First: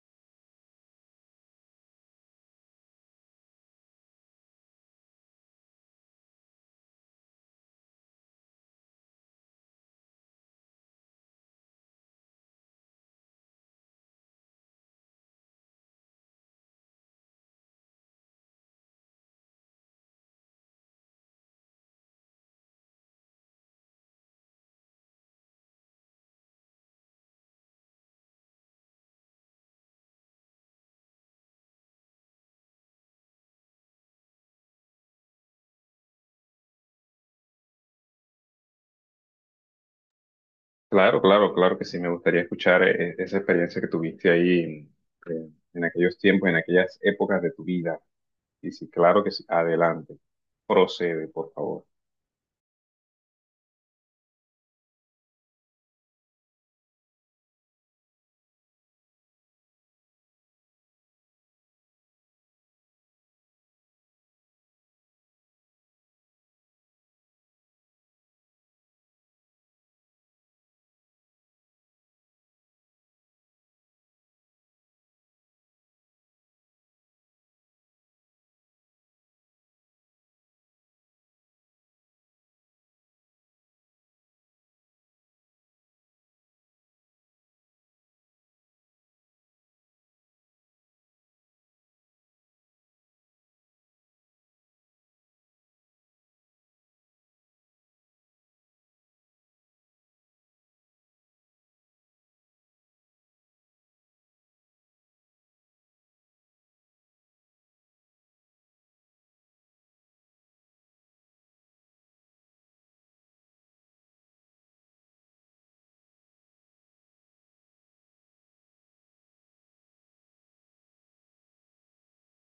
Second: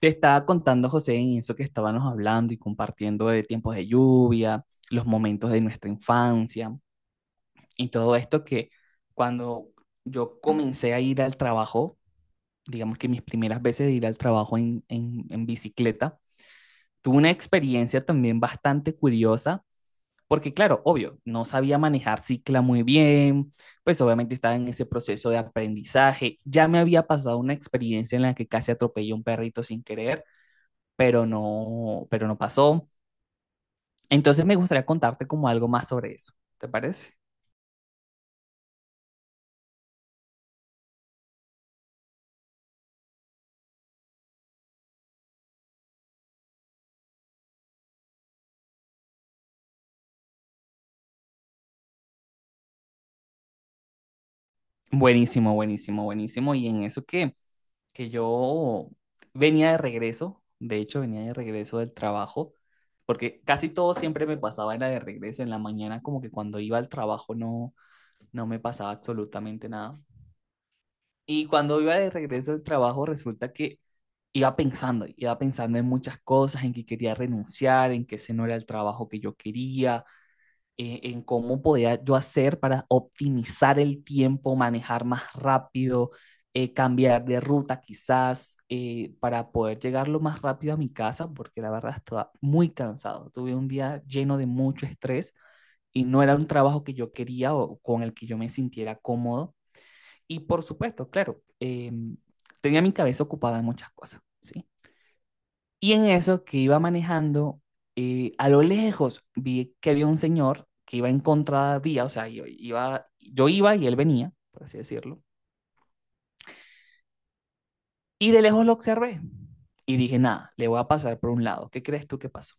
Te estaba contando, José, en eso que estábamos hablando y compartiendo de tiempos de lluvia, los momentos de nuestra infancia y todo esto que cuando yo comencé a ir al trabajo, digamos que mis primeras veces de ir al trabajo en bicicleta, tuve una experiencia también bastante curiosa, porque claro, obvio, no sabía manejar cicla muy bien, pues obviamente estaba en ese proceso de aprendizaje, ya me había pasado una experiencia en la que casi atropellé a un perrito sin querer pero no pasó. Entonces me gustaría contarte como algo más sobre eso, ¿te parece? Claro, claro, claro que sí, me gustaría escuchar esa experiencia que tuviste ahí en aquellos tiempos, en aquellas épocas de tu vida. Y sí, claro que sí, adelante, procede, por favor. Buenísimo, buenísimo, buenísimo. Y en eso que yo venía de regreso, de hecho venía de regreso del trabajo, porque casi todo siempre me pasaba en la de regreso, en la mañana como que cuando iba al trabajo no me pasaba absolutamente nada. Y cuando iba de regreso del trabajo resulta que iba pensando en muchas cosas, en que quería renunciar, en que ese no era el trabajo que yo quería, en cómo podía yo hacer para optimizar el tiempo, manejar más rápido, cambiar de ruta quizás, para poder llegar lo más rápido a mi casa, porque la verdad estaba muy cansado. Tuve un día lleno de mucho estrés y no era un trabajo que yo quería o con el que yo me sintiera cómodo. Y por supuesto, claro, tenía mi cabeza ocupada en muchas cosas, ¿sí? Y en eso que iba manejando, a lo lejos vi que había un señor que iba en contravía, o sea, yo iba y él venía, por así decirlo. Y de lejos lo observé y dije, nada, le voy a pasar por un lado. ¿Qué crees tú que pasó?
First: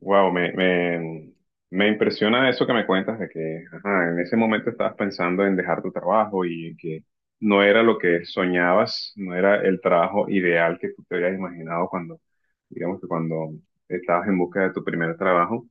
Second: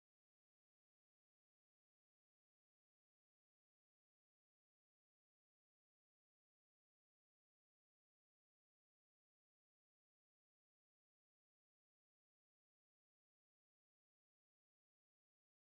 Wow, me impresiona eso que me cuentas de que, ajá, en ese momento estabas pensando en dejar tu trabajo y en que no era lo que soñabas, no era el trabajo ideal que tú te habías imaginado cuando, digamos que cuando estabas en busca de tu primer trabajo.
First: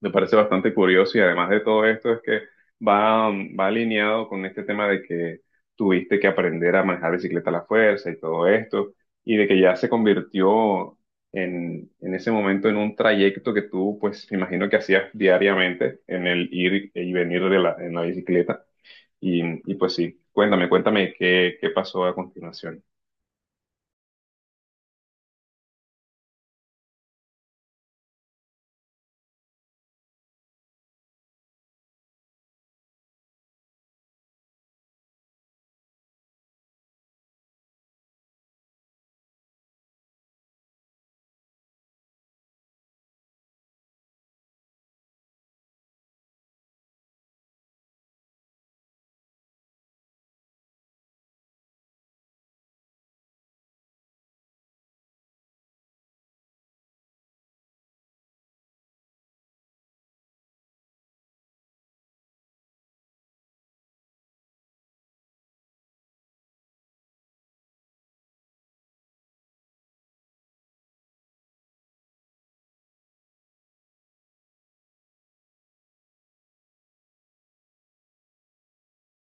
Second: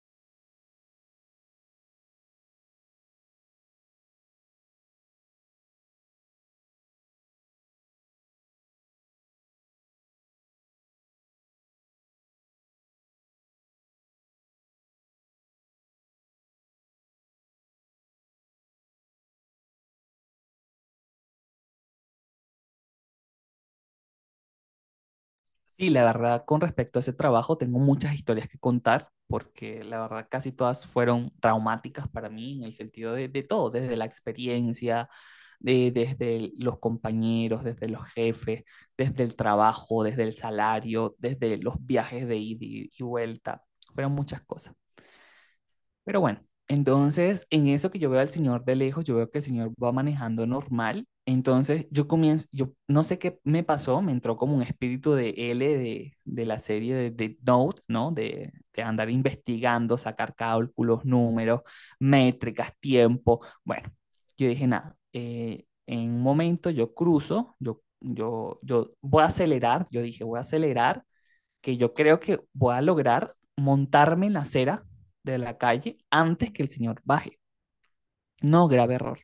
Me parece bastante curioso y además de todo esto es que va alineado con este tema de que tuviste que aprender a manejar bicicleta a la fuerza y todo esto y de que ya se convirtió en ese momento en un trayecto que tú, pues, me imagino que hacías diariamente en el ir y venir de en la bicicleta y, y pues sí, cuéntame, cuéntame qué pasó a continuación. Sí, la verdad, con respecto a ese trabajo, tengo muchas historias que contar, porque la verdad casi todas fueron traumáticas para mí en el sentido de todo, desde la experiencia, desde los compañeros, desde los jefes, desde el trabajo, desde el salario, desde los viajes de ida y vuelta, fueron muchas cosas. Pero bueno, entonces en eso que yo veo al señor de lejos, yo veo que el señor va manejando normal. Entonces yo comienzo, yo no sé qué me pasó, me entró como un espíritu de L de la serie de Note, ¿no? De andar investigando, sacar cálculos, números, métricas, tiempo. Bueno, yo dije, nada, en un momento yo cruzo, yo voy a acelerar, yo dije, voy a acelerar que yo creo que voy a lograr montarme en la acera de la calle antes que el señor baje. No, grave error.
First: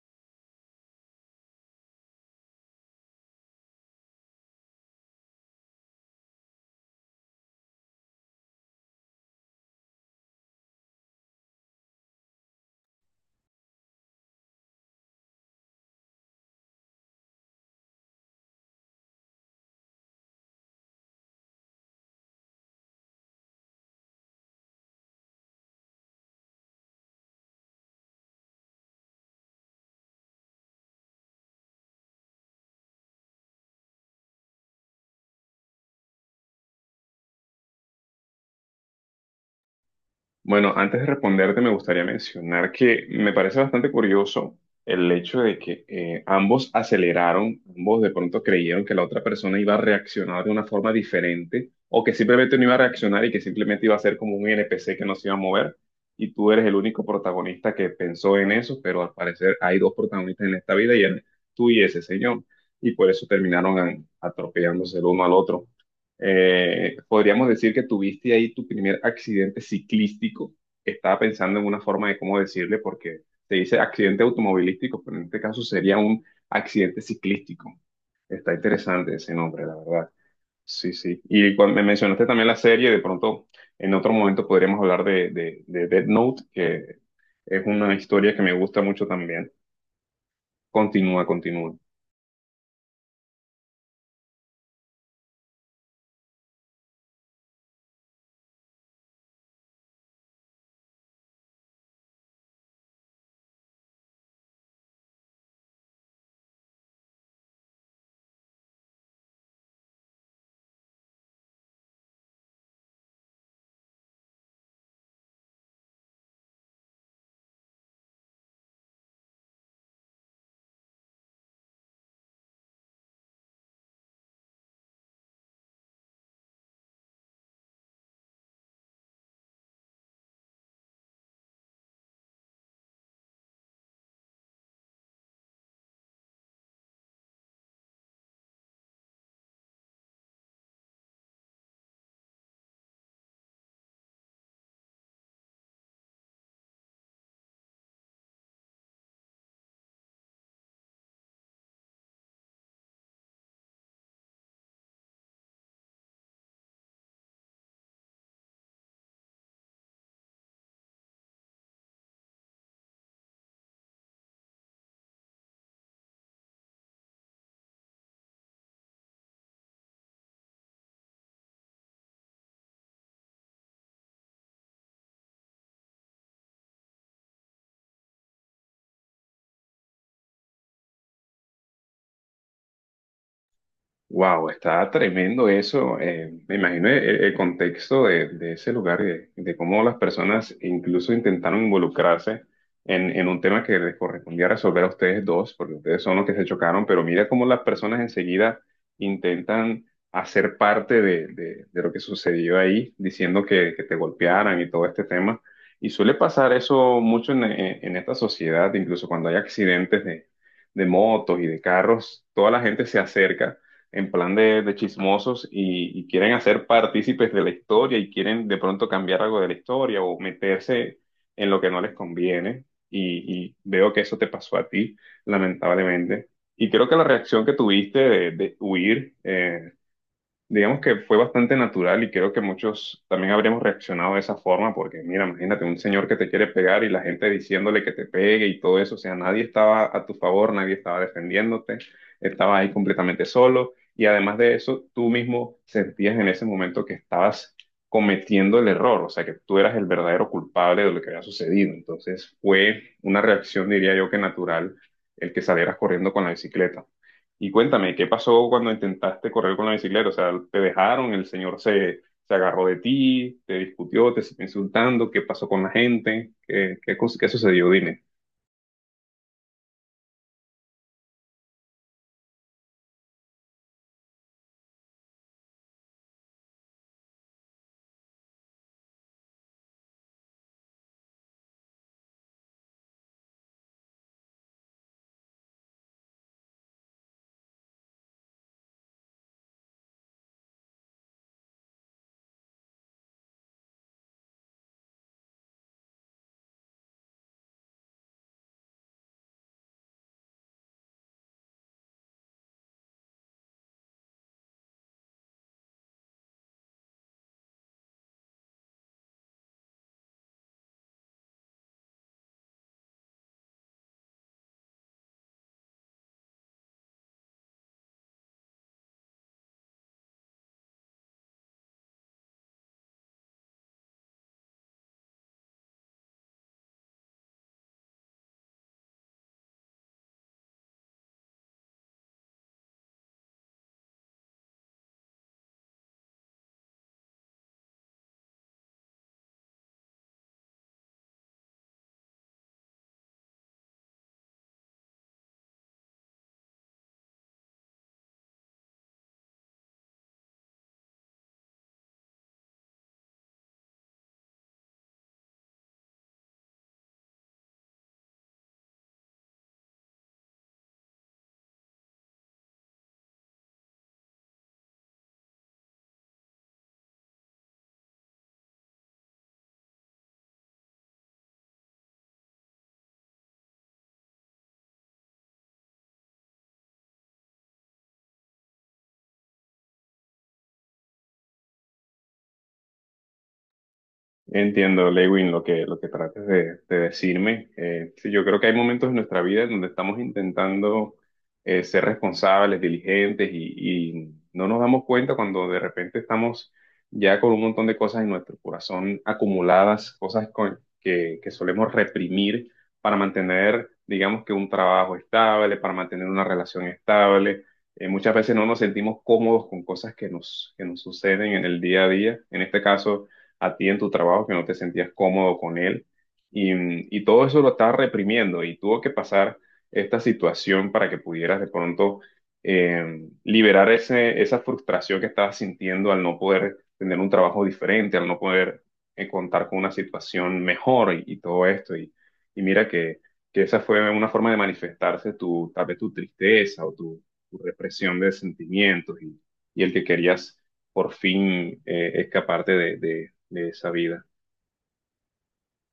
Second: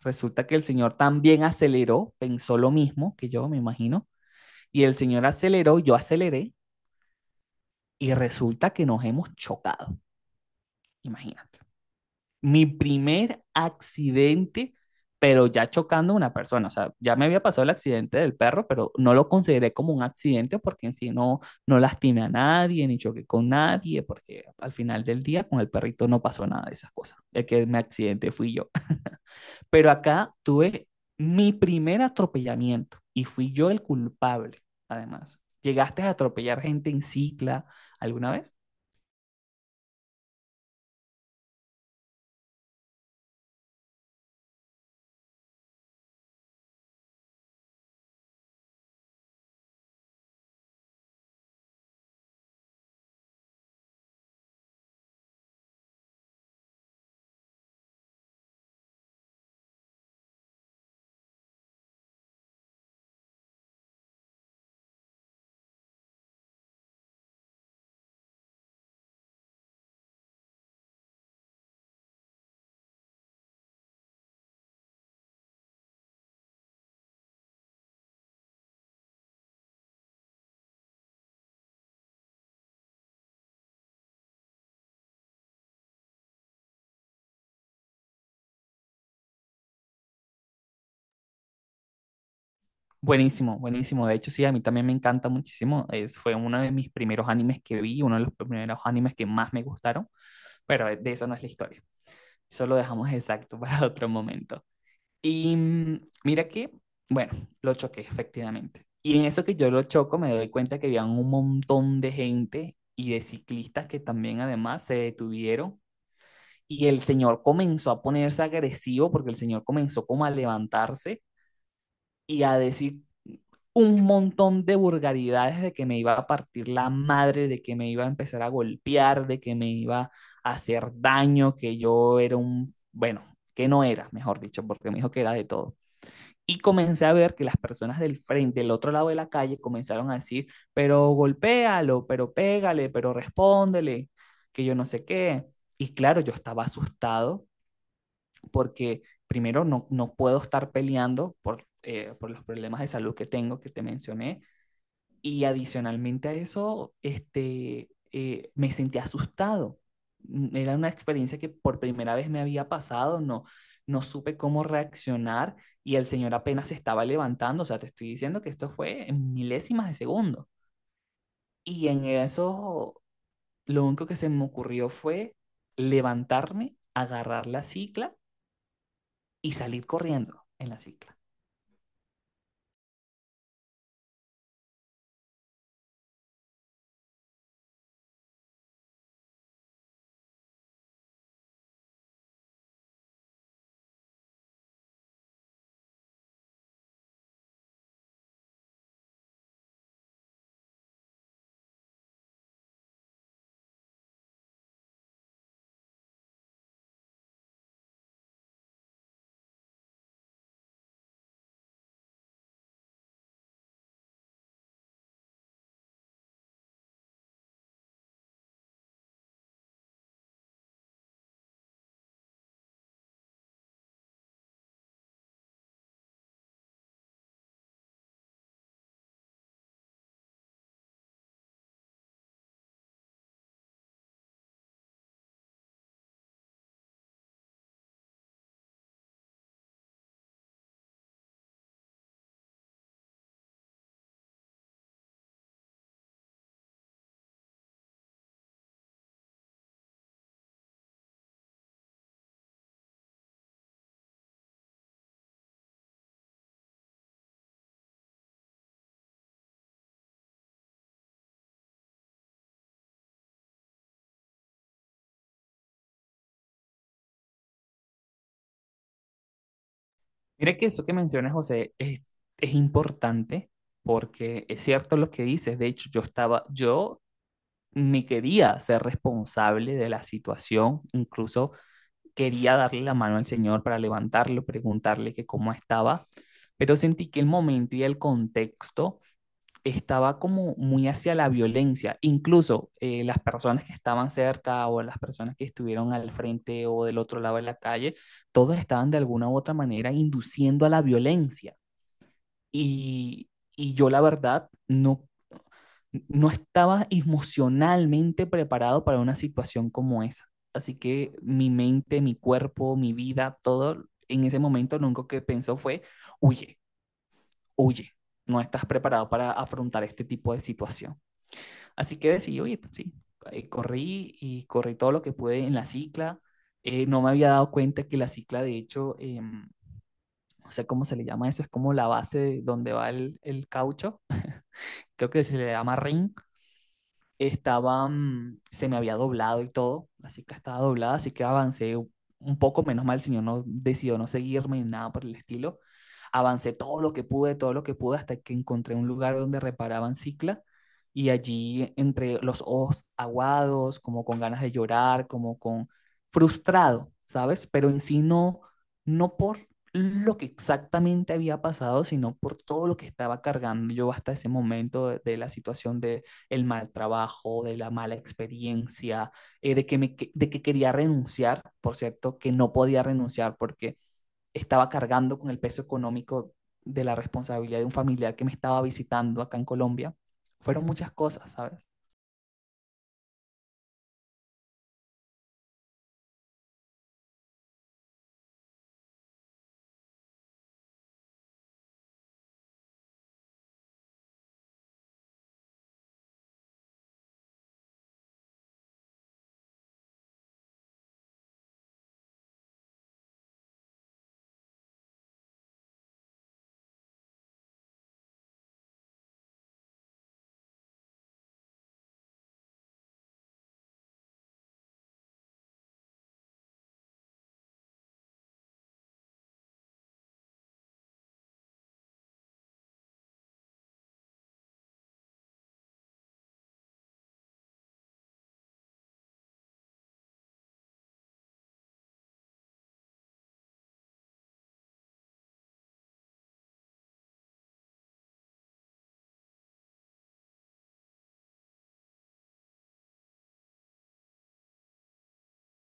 Resulta que el señor también aceleró, pensó lo mismo que yo, me imagino, y el señor aceleró, yo aceleré, y resulta que nos hemos chocado, imagínate. Mi primer accidente, pero ya chocando a una persona. O sea, ya me había pasado el accidente del perro, pero no lo consideré como un accidente porque en sí no lastimé a nadie, ni choqué con nadie, porque al final del día con el perrito no pasó nada de esas cosas. El que me accidente fui yo. Pero acá tuve mi primer atropellamiento y fui yo el culpable, además. ¿Llegaste a atropellar gente en cicla alguna vez? Bueno, antes de responderte, me gustaría mencionar que me parece bastante curioso el hecho de que ambos aceleraron, ambos de pronto creyeron que la otra persona iba a reaccionar de una forma diferente o que simplemente no iba a reaccionar y que simplemente iba a ser como un NPC que no se iba a mover. Y tú eres el único protagonista que pensó en eso, pero al parecer hay dos protagonistas en esta vida y eres tú y ese señor. Y por eso terminaron atropellándose el uno al otro. Podríamos decir que tuviste ahí tu primer accidente ciclístico. Estaba pensando en una forma de cómo decirle, porque se dice accidente automovilístico, pero en este caso sería un accidente ciclístico. Está interesante ese nombre, la verdad. Sí, sí. Y cuando me mencionaste también la serie, de pronto en otro momento podríamos hablar de Death Note, que es una historia que me gusta mucho también. Continúa, continúa. Buenísimo, buenísimo. De hecho, sí, a mí también me encanta muchísimo. Es, fue uno de mis primeros animes que vi, uno de los primeros animes que más me gustaron, pero de eso no es la historia. Eso lo dejamos exacto para otro momento. Y mira que, bueno, lo choqué, efectivamente. Y en eso que yo lo choco, me doy cuenta que había un montón de gente y de ciclistas que también además se detuvieron. Y el señor comenzó a ponerse agresivo porque el señor comenzó como a levantarse y a decir un montón de vulgaridades de que me iba a partir la madre, de que me iba a empezar a golpear, de que me iba a hacer daño, que yo era un, bueno, que no era, mejor dicho, porque me dijo que era de todo. Y comencé a ver que las personas del frente, del otro lado de la calle, comenzaron a decir, pero golpéalo, pero pégale, pero respóndele, que yo no sé qué. Y claro, yo estaba asustado porque primero no puedo estar peleando por los problemas de salud que tengo, que te mencioné, y adicionalmente a eso, me sentí asustado. Era una experiencia que por primera vez me había pasado, no supe cómo reaccionar y el señor apenas se estaba levantando, o sea, te estoy diciendo que esto fue en milésimas de segundo. Y en eso lo único que se me ocurrió fue levantarme, agarrar la cicla y salir corriendo en la cicla. Wow, está tremendo eso. Me imagino el contexto de ese lugar y de cómo las personas incluso intentaron involucrarse en un tema que les correspondía resolver a ustedes dos, porque ustedes son los que se chocaron, pero mira cómo las personas enseguida intentan hacer parte de, de lo que sucedió ahí, diciendo que te golpearan y todo este tema. Y suele pasar eso mucho en, en esta sociedad, incluso cuando hay accidentes de motos y de carros, toda la gente se acerca en plan de chismosos y quieren hacer partícipes de la historia y quieren de pronto cambiar algo de la historia o meterse en lo que no les conviene. Y veo que eso te pasó a ti, lamentablemente. Y creo que la reacción que tuviste de huir, digamos que fue bastante natural y creo que muchos también habríamos reaccionado de esa forma, porque mira, imagínate un señor que te quiere pegar y la gente diciéndole que te pegue y todo eso, o sea, nadie estaba a tu favor, nadie estaba defendiéndote, estabas ahí completamente solo y además de eso, tú mismo sentías en ese momento que estabas cometiendo el error, o sea, que tú eras el verdadero culpable de lo que había sucedido, entonces fue una reacción, diría yo, que natural el que salieras corriendo con la bicicleta. Y cuéntame, ¿qué pasó cuando intentaste correr con la bicicleta? O sea, ¿te dejaron? ¿El señor se agarró de ti? ¿Te discutió? ¿Te siguió insultando? ¿Qué pasó con la gente? ¿ qué sucedió? Dime. Mira que eso que mencionas, José, es importante porque es cierto lo que dices. De hecho, yo estaba, yo me quería ser responsable de la situación, incluso quería darle la mano al señor para levantarlo, preguntarle que cómo estaba, pero sentí que el momento y el contexto estaba como muy hacia la violencia. Incluso las personas que estaban cerca o las personas que estuvieron al frente o del otro lado de la calle, todos estaban de alguna u otra manera induciendo a la violencia. Y, y yo la verdad no estaba emocionalmente preparado para una situación como esa. Así que mi mente, mi cuerpo, mi vida, todo en ese momento lo único que pensó fue, huye, huye, no estás preparado para afrontar este tipo de situación. Así que decidí, oye, pues sí, corrí y corrí todo lo que pude en la cicla. No me había dado cuenta que la cicla, de hecho, no sé cómo se le llama eso, es como la base de donde va el caucho, creo que se le llama ring, estaba, se me había doblado y todo, así que estaba doblada, así que avancé un poco, menos mal, el señor no decidió no seguirme ni nada por el estilo. Avancé todo lo que pude, todo lo que pude, hasta que encontré un lugar donde reparaban cicla y allí entre los ojos aguados, como con ganas de llorar, como con frustrado, ¿sabes? Pero en sí no por lo que exactamente había pasado, sino por todo lo que estaba cargando yo hasta ese momento de la situación de el mal trabajo, de la mala experiencia, que me, de que quería renunciar, por cierto, que no podía renunciar porque estaba cargando con el peso económico de la responsabilidad de un familiar que me estaba visitando acá en Colombia. Fueron muchas cosas, ¿sabes? Entiendo, Lewin, lo que trates de decirme. Sí, yo creo que hay momentos en nuestra vida en donde estamos intentando ser responsables, diligentes y no nos damos cuenta cuando de repente estamos ya con un montón de cosas en nuestro corazón acumuladas, cosas que solemos reprimir para mantener, digamos que un trabajo estable, para mantener una relación estable. Muchas veces no nos sentimos cómodos con cosas que nos suceden en el día a día. En este caso a ti en tu trabajo, que no te sentías cómodo con él. Y, y todo eso lo estaba reprimiendo y tuvo que pasar esta situación para que pudieras de pronto liberar ese, esa frustración que estabas sintiendo al no poder tener un trabajo diferente, al no poder contar con una situación mejor y todo esto. Y mira que esa fue una forma de manifestarse tu, tal vez tu tristeza o tu represión de sentimientos y el que querías por fin escaparte de esa vida.